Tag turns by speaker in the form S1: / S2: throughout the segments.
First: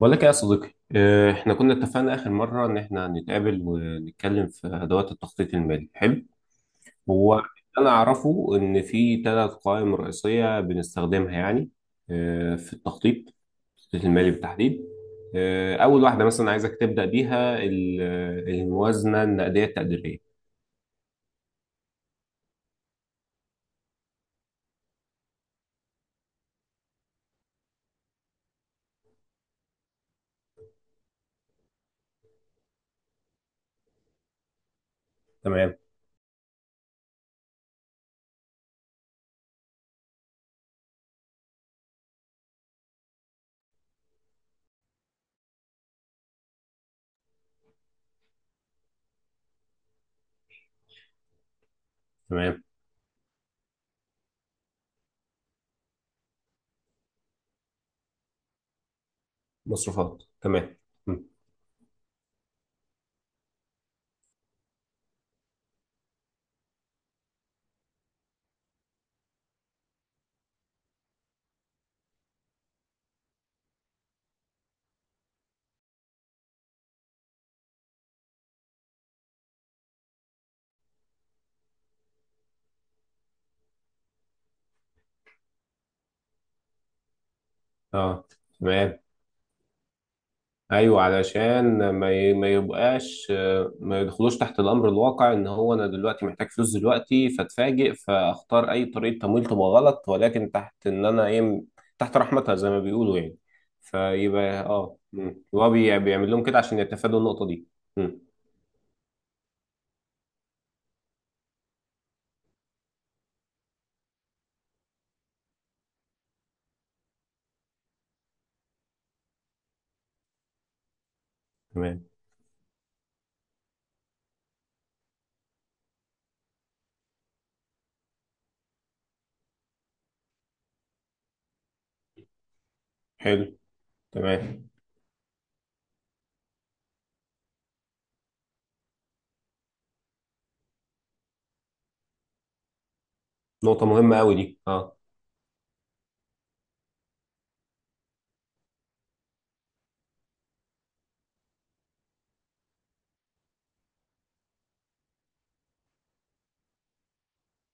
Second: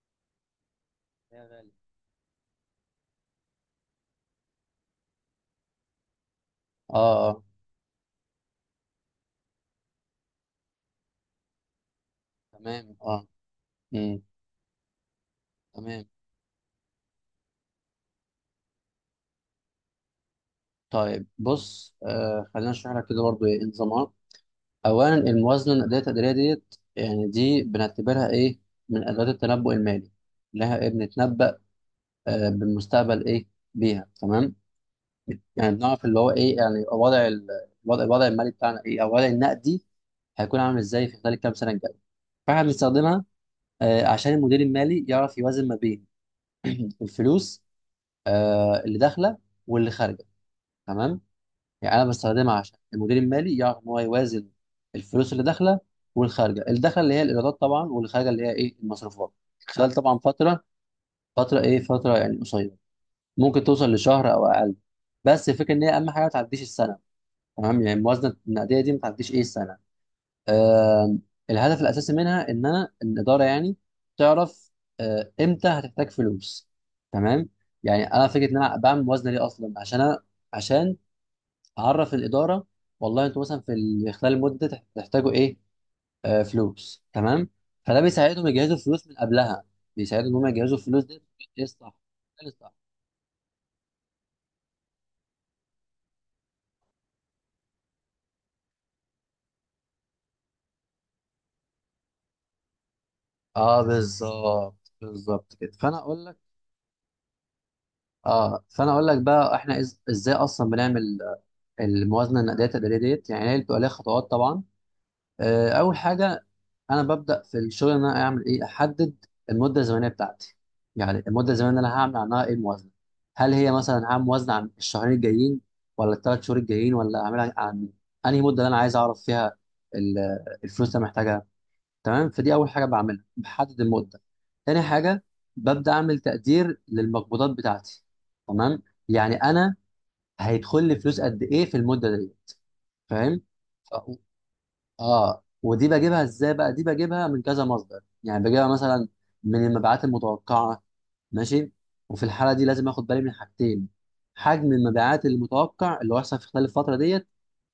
S1: بقول لك إيه يا صديقي
S2: يا
S1: احنا
S2: غالي.
S1: كنا اتفقنا اخر مره ان احنا هنتقابل ونتكلم في ادوات التخطيط المالي. حلو.
S2: اه.
S1: هو انا اعرفه ان في ثلاث قوائم رئيسيه بنستخدمها يعني في
S2: تمام،
S1: التخطيط.
S2: اه. امم.
S1: المالي بالتحديد. اول
S2: تمام.
S1: واحده مثلا عايزك تبدا بيها الموازنه النقديه التقديريه.
S2: طيب، بص، خلينا نشرح لك كده برضو ايه نظامها. اولا الموازنه الادائيه التقديريه ديت، يعني دي بنعتبرها ايه، من ادوات التنبؤ المالي. لها ايه بنتنبأ؟ بالمستقبل، ايه بيها. تمام. يعني
S1: تمام.
S2: بنعرف اللي هو ايه، يعني يبقى وضع ال- الوضع الوضع المالي بتاعنا ايه، او الوضع النقدي، هيكون عامل ازاي في خلال الكام سنه الجايه. فاحنا بنستخدمها عشان المدير المالي يعرف يوازن ما بين الفلوس، اللي داخله واللي خارجه. تمام. يعني انا بستخدمها
S1: تمام.
S2: عشان المدير المالي يعرف ان هو يوازن الفلوس اللي داخله والخارجه، الدخل اللي هي الايرادات طبعا، والخارجه اللي هي ايه، المصروفات، خلال طبعا
S1: مصروفات
S2: فتره
S1: تمام. م.
S2: فتره ايه، فتره يعني قصيره، ممكن توصل لشهر او اقل، بس الفكره ان هي اهم حاجه ما تعديش السنه. تمام، يعني الموازنه النقديه دي ما تعديش ايه، السنه. آه. الهدف الاساسي منها ان انا الاداره يعني تعرف امتى هتحتاج فلوس. تمام. يعني انا فكره ان انا بعمل موازنه ليه اصلا، عشان عشان هعرف الاداره، والله انتوا مثلا خلال المده تحتاجوا ايه، فلوس. تمام. فده
S1: اه.
S2: بيساعدهم يجهزوا
S1: تمام.
S2: الفلوس من قبلها، بيساعدهم ان هم يجهزوا
S1: ايوه
S2: الفلوس دي. ايه
S1: علشان
S2: الصح، إيه
S1: ما
S2: الصح.
S1: يبقاش، ما يدخلوش تحت الامر الواقع ان هو انا دلوقتي محتاج فلوس دلوقتي فاتفاجئ فاختار اي طريقه تمويل تبقى غلط، ولكن تحت ان انا ايه تحت رحمتها زي ما بيقولوا يعني.
S2: اه،
S1: فيبقى
S2: بالظبط،
S1: اه،
S2: بالظبط
S1: هو
S2: كده. فانا اقول
S1: بيعمل
S2: لك.
S1: لهم كده عشان يتفادوا النقطه دي. مم.
S2: بقى احنا ازاي اصلا بنعمل الموازنه النقديه التقديريه ديت. يعني هي بتبقى ليها خطوات طبعا. اول حاجه، انا ببدا في الشغل ان انا اعمل ايه، احدد المده الزمنيه بتاعتي. يعني المده الزمنيه اللي انا
S1: تمام.
S2: هعمل عنها ايه، الموازنه. هل هي مثلا هعمل موازنه عن الشهرين الجايين، ولا الثلاث شهور الجايين، ولا اعملها عن انهي مده اللي انا عايز اعرف فيها ال- الفلوس اللي أنا محتاجها؟ تمام. فدي اول حاجه بعملها،
S1: حلو.
S2: بحدد المده.
S1: تمام.
S2: تاني حاجه، ببدا اعمل تقدير للمقبوضات بتاعتي. تمام. يعني انا هيدخل لي فلوس قد ايه في المده ديت؟ فاهم.
S1: نقطه مهمه قوي دي اه.
S2: اه، ودي بجيبها ازاي بقى؟ دي بجيبها من كذا مصدر، يعني بجيبها مثلا من المبيعات المتوقعه. ماشي. وفي الحاله دي لازم اخد بالي من حاجتين: حجم المبيعات المتوقع اللي هو هيحصل في خلال الفتره ديت،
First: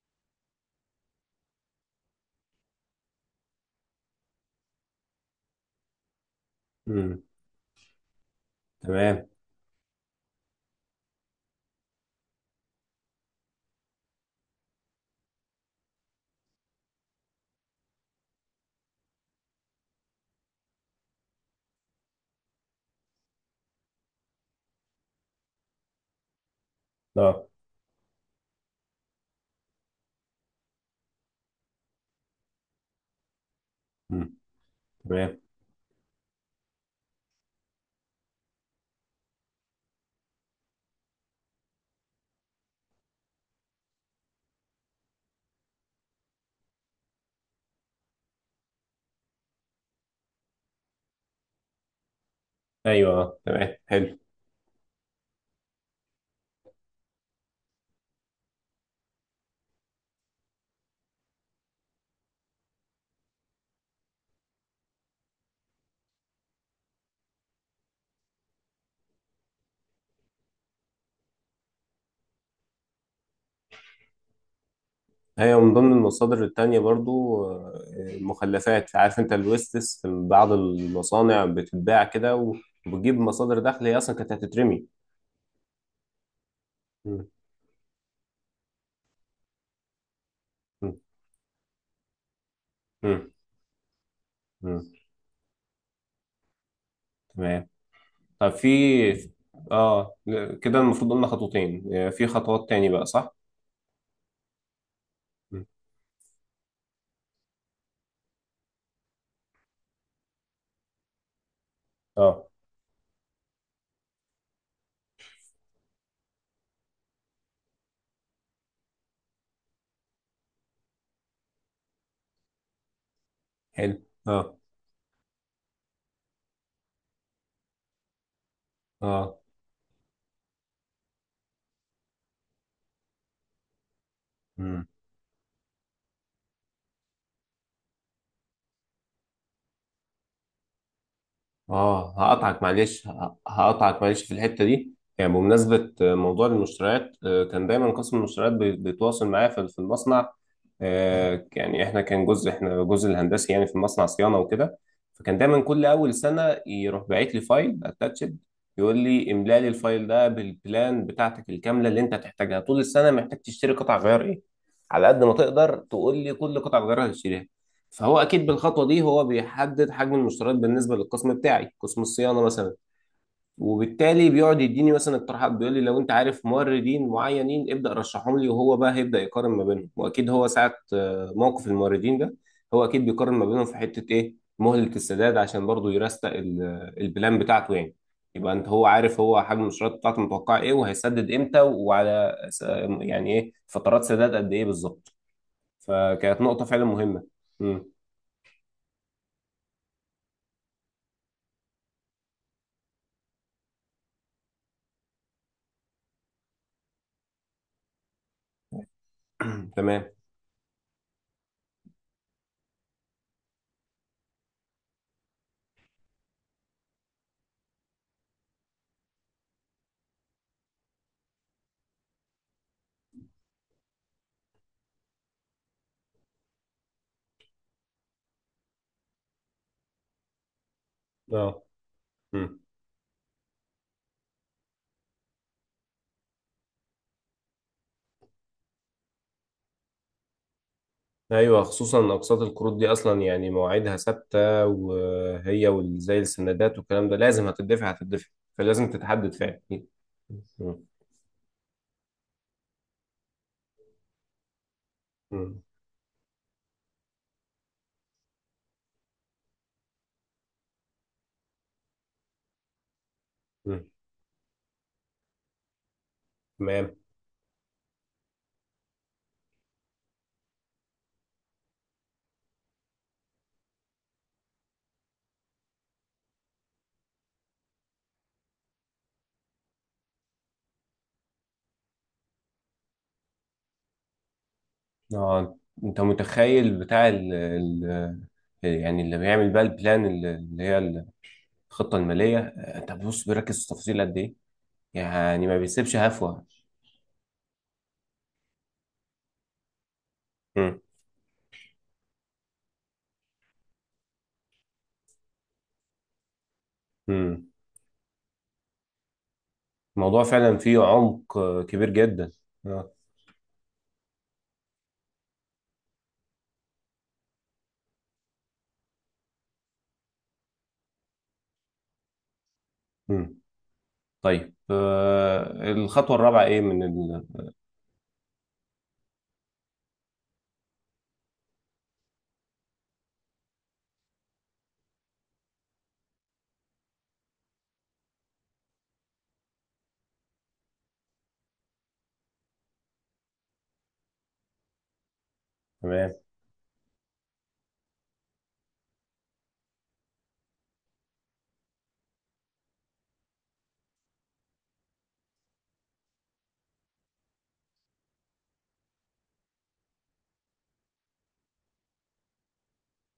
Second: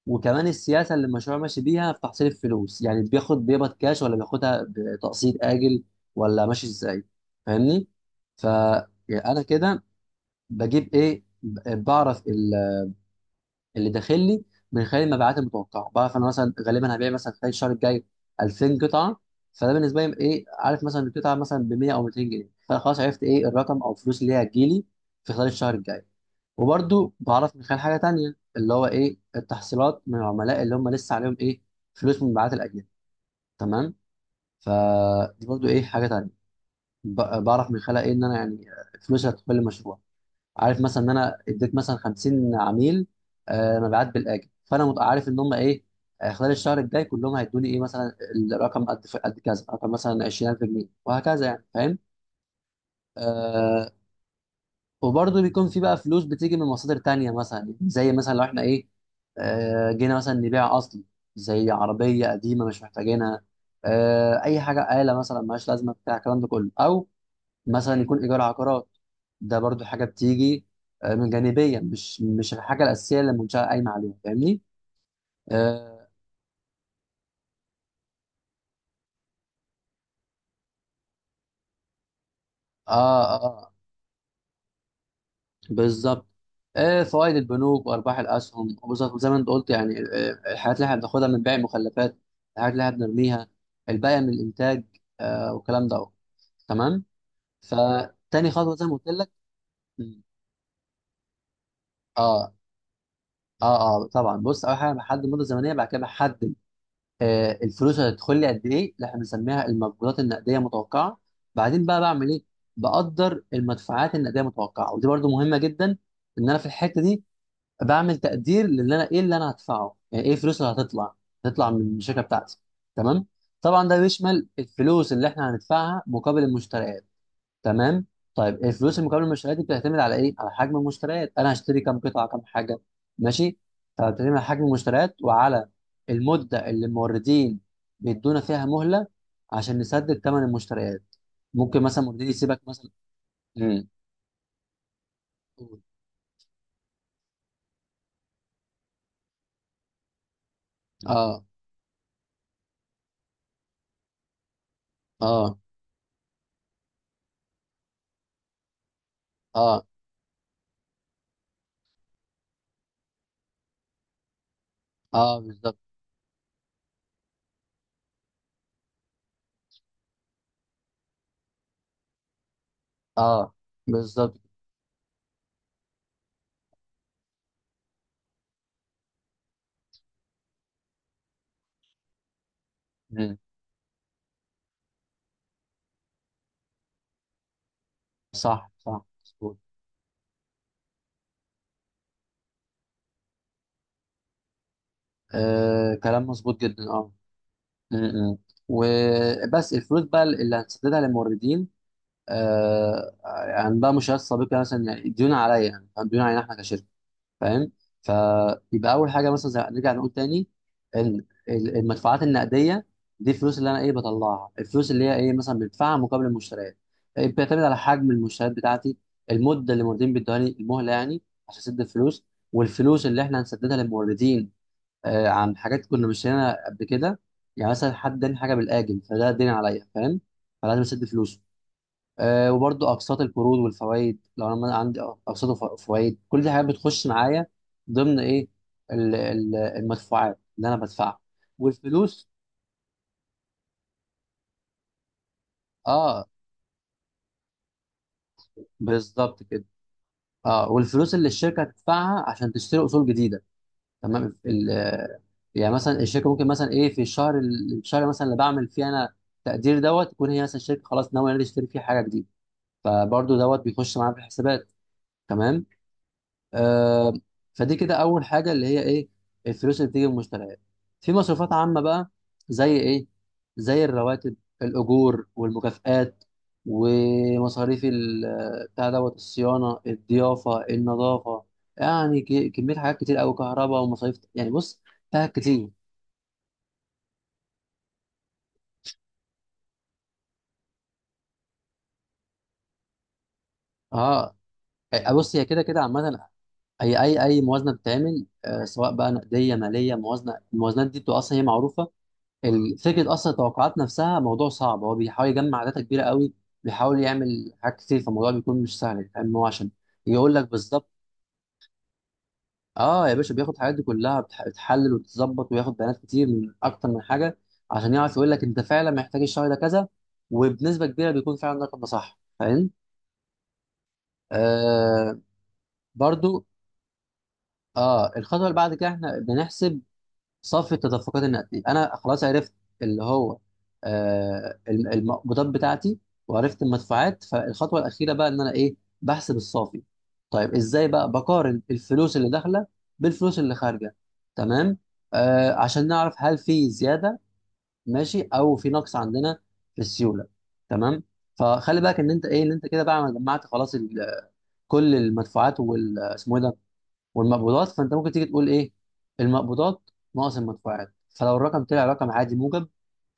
S2: وكمان السياسه اللي المشروع ماشي بيها في تحصيل الفلوس، يعني بياخد بيقبض كاش ولا بياخدها بتقسيط اجل، ولا ماشي ازاي.
S1: مم.
S2: فاهمني؟ ف يعني
S1: تمام.
S2: انا كده بجيب ايه، بعرف اللي داخل لي من خلال المبيعات المتوقعه. بعرف انا مثلا غالبا هبيع مثلا خلال الشهر الجاي 2000 قطعه، فده بالنسبه لي ايه، عارف مثلا القطعه مثلا ب 100 او 200 جنيه، فخلاص عرفت ايه، الرقم او الفلوس اللي هي هتجيلي في خلال الشهر الجاي. وبرده
S1: اه.
S2: بعرف من خلال حاجه تانيه اللي هو ايه، التحصيلات من العملاء اللي هم لسه عليهم ايه، فلوس من مبيعات الاجنبي. تمام.
S1: مم. تمام.
S2: فدي برضو ايه، حاجه تانيه. بعرف من خلال ايه، ان انا يعني فلوس هتدخل المشروع. عارف مثلا ان انا اديت مثلا 50 عميل مبيعات بالاجل، فانا عارف ان هم ايه خلال الشهر الجاي كلهم هيدوني ايه مثلا، الرقم قد كذا، رقم مثلا 20,000 جنيه، وهكذا. يعني فاهم.
S1: ايوه تمام.
S2: آه.
S1: حلو.
S2: وبرضه بيكون في بقى فلوس بتيجي من مصادر تانية، مثلا يعني زي مثلا لو احنا ايه، جينا مثلا نبيع اصلي زي عربية قديمة مش محتاجينها، اي حاجة، آلة مثلا ملهاش لازمة، بتاع الكلام ده كله، او مثلا يكون ايجار عقارات. ده برضو حاجه بتيجي من جانبيه، مش الحاجه الاساسيه اللي المنشاه قايمه عليها. فاهمني.
S1: هي من ضمن
S2: اه
S1: المصادر التانية برضو، المخلفات عارف انت الويستس في بعض المصانع بتتباع كده وبتجيب
S2: اه,
S1: مصادر
S2: آه
S1: دخل هي اصلا كانت هتترمي.
S2: بالظبط.
S1: مم.
S2: فوائد البنوك وارباح الاسهم، وبالظبط زي ما انت قلت يعني، الحاجات اللي احنا
S1: مم.
S2: بناخدها من بيع المخلفات، الحاجات اللي احنا
S1: مم.
S2: بنرميها، الباقي من
S1: مم.
S2: الانتاج، والكلام ده أهو. تمام.
S1: تمام.
S2: فتاني
S1: طب
S2: خطوه زي ما قلت لك.
S1: في، اه، كده المفروض قلنا خطوتين، في
S2: اه
S1: خطوات تاني بقى صح؟
S2: اه طبعا، بص، اول حاجه بحدد المده
S1: مم.
S2: الزمنيه، بعد كده بحدد الفلوس هتدخل لي قد ايه، اللي احنا بنسميها المقبوضات النقديه متوقعه. بعدين بقى بعمل ايه؟
S1: اه.
S2: بقدر المدفوعات النقديه متوقعه. ودي برضو مهمه جدا، ان انا في الحته دي بعمل تقدير للي انا ايه، اللي انا هدفعه، يعني ايه، الفلوس اللي هتطلع، من الشركه بتاعتي. تمام. طبعا
S1: حلو.
S2: ده بيشمل
S1: اه.
S2: الفلوس اللي احنا هندفعها مقابل المشتريات. تمام. طيب الفلوس المقابل
S1: اه.
S2: المشتريات دي بتعتمد على ايه؟ على حجم المشتريات. انا هشتري كام قطعه، كام حاجه. ماشي. فبتعتمد على حجم المشتريات، وعلى المده اللي الموردين بيدونا فيها مهله عشان نسدد ثمن المشتريات. ممكن مثلا
S1: اه
S2: موردين يسيبك
S1: هقطعك
S2: مثلا.
S1: معلش،
S2: امم.
S1: هقطعك معلش في الحته دي يعني بمناسبه موضوع المشتريات، كان دايما قسم المشتريات بيتواصل معايا في المصنع،
S2: اه
S1: يعني احنا كان جزء، احنا جزء الهندسي يعني في المصنع صيانه وكده. فكان
S2: اه
S1: دايما كل اول سنه يروح باعت لي فايل اتاتشد يقول لي املا لي
S2: اه
S1: الفايل ده بالبلان بتاعتك الكامله اللي انت هتحتاجها طول السنه. محتاج تشتري قطع غيار ايه؟ على قد ما
S2: اه
S1: تقدر
S2: بالظبط،
S1: تقول لي كل قطع غيار هتشتريها. فهو اكيد بالخطوه دي هو بيحدد حجم المشتريات بالنسبه للقسم بتاعي قسم الصيانه مثلا.
S2: اه،
S1: وبالتالي
S2: بالظبط.
S1: بيقعد يديني مثلا اقتراحات بيقول لي لو انت عارف موردين معينين ابدا رشحهم لي، وهو بقى هيبدا يقارن ما بينهم. واكيد هو ساعه موقف الموردين ده هو اكيد بيقارن
S2: مم.
S1: ما بينهم في حته ايه مهله السداد عشان برضه يرستق البلان بتاعته يعني. يبقى انت،
S2: صح،
S1: هو
S2: صح،
S1: عارف هو
S2: مظبوط.
S1: حجم المشتريات بتاعته متوقع ايه وهيسدد امتى وعلى يعني ايه فترات سداد قد ايه بالظبط.
S2: آه كلام
S1: فكانت
S2: مظبوط
S1: نقطه فعلا
S2: جدا. اه.
S1: مهمه. امم.
S2: م- م. وبس، الفلوس بقى اللي هنسددها للموردين، آه عندها مشكلات سابقه، مثلا يعني ديون عليا، يعني فاهم؟ ديون علينا احنا كشركه. فاهم. فيبقى اول حاجه، مثلا زي نرجع
S1: تمام.
S2: نقول تاني، ان المدفوعات النقديه دي الفلوس اللي انا ايه، بطلعها، الفلوس اللي هي ايه مثلا، بدفعها مقابل المشتريات. إيه، بتعتمد على حجم المشتريات بتاعتي، المده اللي الموردين بيدوهاني المهله يعني عشان اسد الفلوس، والفلوس اللي احنا هنسددها للموردين عن حاجات كنا مشترينها قبل كده. يعني مثلا حد اداني حاجه بالاجل، فده دين عليا، فاهم، فلازم اسد فلوسه.
S1: اه. مم.
S2: وبرضو اقساط القروض والفوائد، لو انا عندي اقساط وفوائد، كل دي حاجات بتخش معايا ضمن ايه، المدفوعات اللي انا بدفعها.
S1: ايوه خصوصا ان
S2: والفلوس.
S1: اقساط القروض دي اصلا يعني مواعيدها ثابته، وهي زي
S2: اه،
S1: السندات والكلام ده لازم هتدفع هتدفع. فلازم تتحدد
S2: بالظبط
S1: فعلا.
S2: كده. اه
S1: مم.
S2: والفلوس اللي الشركه هتدفعها عشان تشتري اصول جديده. تمام.
S1: مم.
S2: يعني مثلا الشركه ممكن مثلا ايه، في الشهر الشهر مثلا اللي بعمل فيه انا تقدير دوت، تكون هي مثلا الشركه خلاص ناويه إن هي تشتري فيه حاجه جديده، فبرضو دوت
S1: مم.
S2: بيخش معايا في الحسابات. تمام.
S1: تمام.
S2: آه. فدي كده اول حاجه اللي هي ايه، الفلوس اللي بتيجي من المشتريات. في مصروفات عامه بقى، زي ايه، زي الرواتب، الاجور والمكافآت، ومصاريف بتاع دوت، الصيانه، الضيافه، النظافه. يعني كميه حاجات كتير قوي، كهرباء ومصاريف، يعني بص، فيها
S1: اه.
S2: كتير.
S1: انت متخيل بتاع ال ال يعني اللي بيعمل بقى البلان اللي هي الخطه الماليه، طب بص بيركز في التفاصيل قد ايه؟
S2: اه. بص هي
S1: يعني ما
S2: كده كده
S1: بيسيبش
S2: عامه.
S1: هفوه.
S2: اي موازنه بتتعمل، سواء بقى نقديه، ماليه، موازنه،
S1: مم.
S2: الموازنات دي بتبقى اصلا هي معروفه. فكره اصلا التوقعات نفسها موضوع صعب. هو بيحاول يجمع داتا كبيره قوي، بيحاول
S1: مم.
S2: يعمل حاجات كتير، فالموضوع بيكون مش سهل، فاهم، هو عشان
S1: الموضوع
S2: يقول لك
S1: فعلا فيه
S2: بالظبط.
S1: عمق كبير جدا. اه.
S2: اه يا باشا، بياخد الحاجات دي كلها، بتحلل وتتظبط وياخد بيانات كتير من اكتر من حاجه، عشان يعرف يقول لك انت فعلا محتاج الشهر ده كذا، وبنسبه كبيره بيكون فعلا الرقم ده صح. فاهم.
S1: مم. طيب
S2: آه
S1: الخطوة الرابعة
S2: برضو
S1: ايه من
S2: اه الخطوه اللي بعد كده احنا بنحسب صف التدفقات النقديه. انا خلاص عرفت اللي هو المقبوضات بتاعتي، وعرفت المدفوعات، فالخطوه الاخيره بقى ان انا ايه، بحسب الصافي. طيب ازاي بقى؟ بقارن الفلوس اللي داخله بالفلوس اللي خارجه. تمام، عشان
S1: تمام.
S2: نعرف هل في زياده ماشي، او في نقص عندنا في السيوله. تمام. فخلي بالك ان انت ايه، ان انت كده بقى جمعت خلاص كل المدفوعات وال، اسمه إيه ده، والمقبوضات. فانت ممكن تيجي تقول ايه، المقبوضات ناقص المدفوعات. فلو الرقم طلع رقم عادي موجب،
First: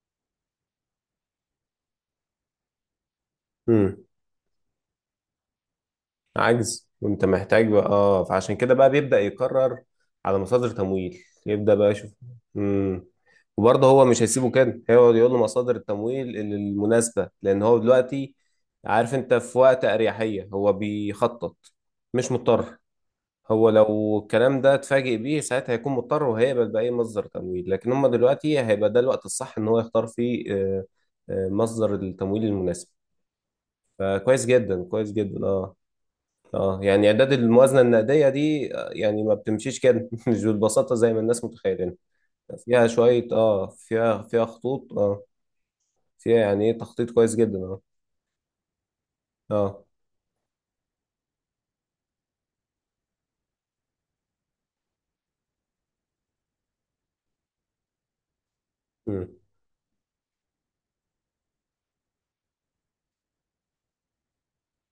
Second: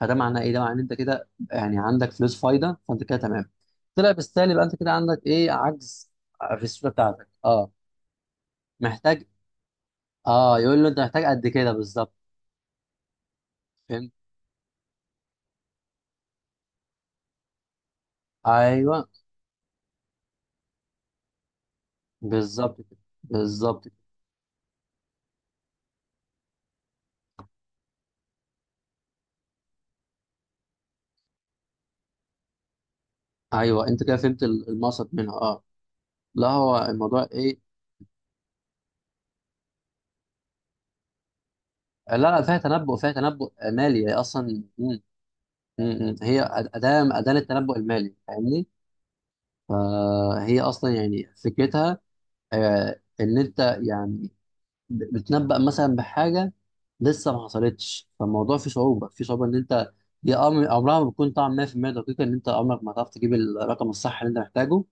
S2: فده معناه ايه، ده معناه ان انت كده يعني عندك فلوس فايده، فانت كده تمام.
S1: مم.
S2: طلع بالسالب يبقى انت كده عندك ايه، عجز في
S1: عجز
S2: الصوره
S1: وانت
S2: بتاعتك.
S1: محتاج
S2: اه.
S1: بقى. اه فعشان كده بقى بيبدأ
S2: محتاج.
S1: يقرر على
S2: اه
S1: مصادر
S2: يقول له انت محتاج
S1: تمويل
S2: قد كده
S1: يبدأ بقى يشوف.
S2: بالظبط.
S1: مم. وبرضه هو
S2: فهمت.
S1: مش هيسيبه كده، هيقعد يقول له مصادر التمويل المناسبة، لأن هو دلوقتي
S2: ايوه
S1: عارف انت في وقت أريحية هو بيخطط. مش
S2: بالظبط
S1: مضطر.
S2: كده،
S1: هو
S2: بالظبط كده.
S1: لو الكلام ده اتفاجئ بيه ساعتها هيكون مضطر وهيقبل بأي مصدر تمويل، لكن هم دلوقتي هيبقى ده الوقت الصح ان هو يختار فيه مصدر التمويل المناسب.
S2: ايوه انت كده فهمت
S1: فكويس جدا،
S2: المقصد
S1: كويس
S2: منها.
S1: جدا.
S2: اه.
S1: اه.
S2: لا، هو
S1: اه يعني
S2: الموضوع
S1: اعداد
S2: ايه.
S1: الموازنة النقدية دي، يعني ما بتمشيش كده مش بالبساطة زي ما الناس متخيلين.
S2: لا لا فيها
S1: فيها
S2: تنبؤ، فيها
S1: شوية،
S2: تنبؤ
S1: اه،
S2: مالي، هي
S1: فيها
S2: اصلا
S1: خطوط، اه، فيها
S2: هي
S1: يعني ايه
S2: أداة
S1: تخطيط
S2: أداة
S1: كويس جدا.
S2: للتنبؤ
S1: اه.
S2: المالي، فاهمني؟
S1: اه.
S2: فهي أصلا يعني فكرتها إن أنت يعني بتنبأ مثلا بحاجة لسه ما حصلتش، فالموضوع فيه صعوبة،
S1: مم.
S2: إن أنت هي أمر عمرها ما بتكون طبعا 100% دقيقة، إن أنت عمرك ما هتعرف تجيب الرقم الصح اللي أنت محتاجه.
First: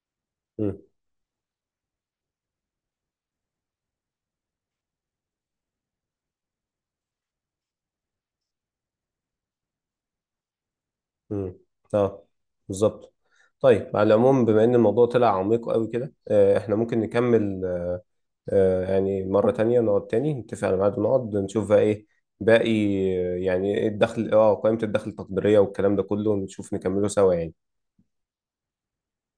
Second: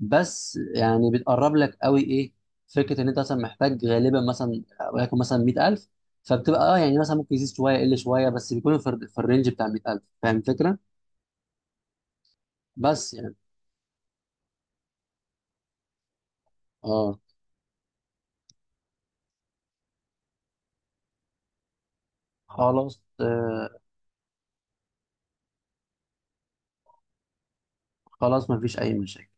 S2: بس
S1: مم.
S2: يعني بتقرب لك قوي إيه، فكرة إن أنت مثلا محتاج غالبا مثلا وليكن مثلا 100,000. فبتبقى اه يعني مثلا ممكن يزيد شوية يقل شوية، بس بيكون في الرينج بتاع 100,000. فاهم الفكرة؟
S1: امم. اه.
S2: بس
S1: بالظبط.
S2: يعني.
S1: طيب على العموم بما ان الموضوع طلع عميق قوي كده، احنا ممكن
S2: اه.
S1: نكمل يعني مرة تانية. نقعد تاني نتفق على ميعاد ونقعد نشوف بقى ايه باقي.
S2: خلاص، آه،
S1: يعني ايه الدخل، اه قائمة الدخل التقديرية والكلام ده كله، ونشوف نكمله سوا يعني.
S2: خلاص مفيش أي مشاكل.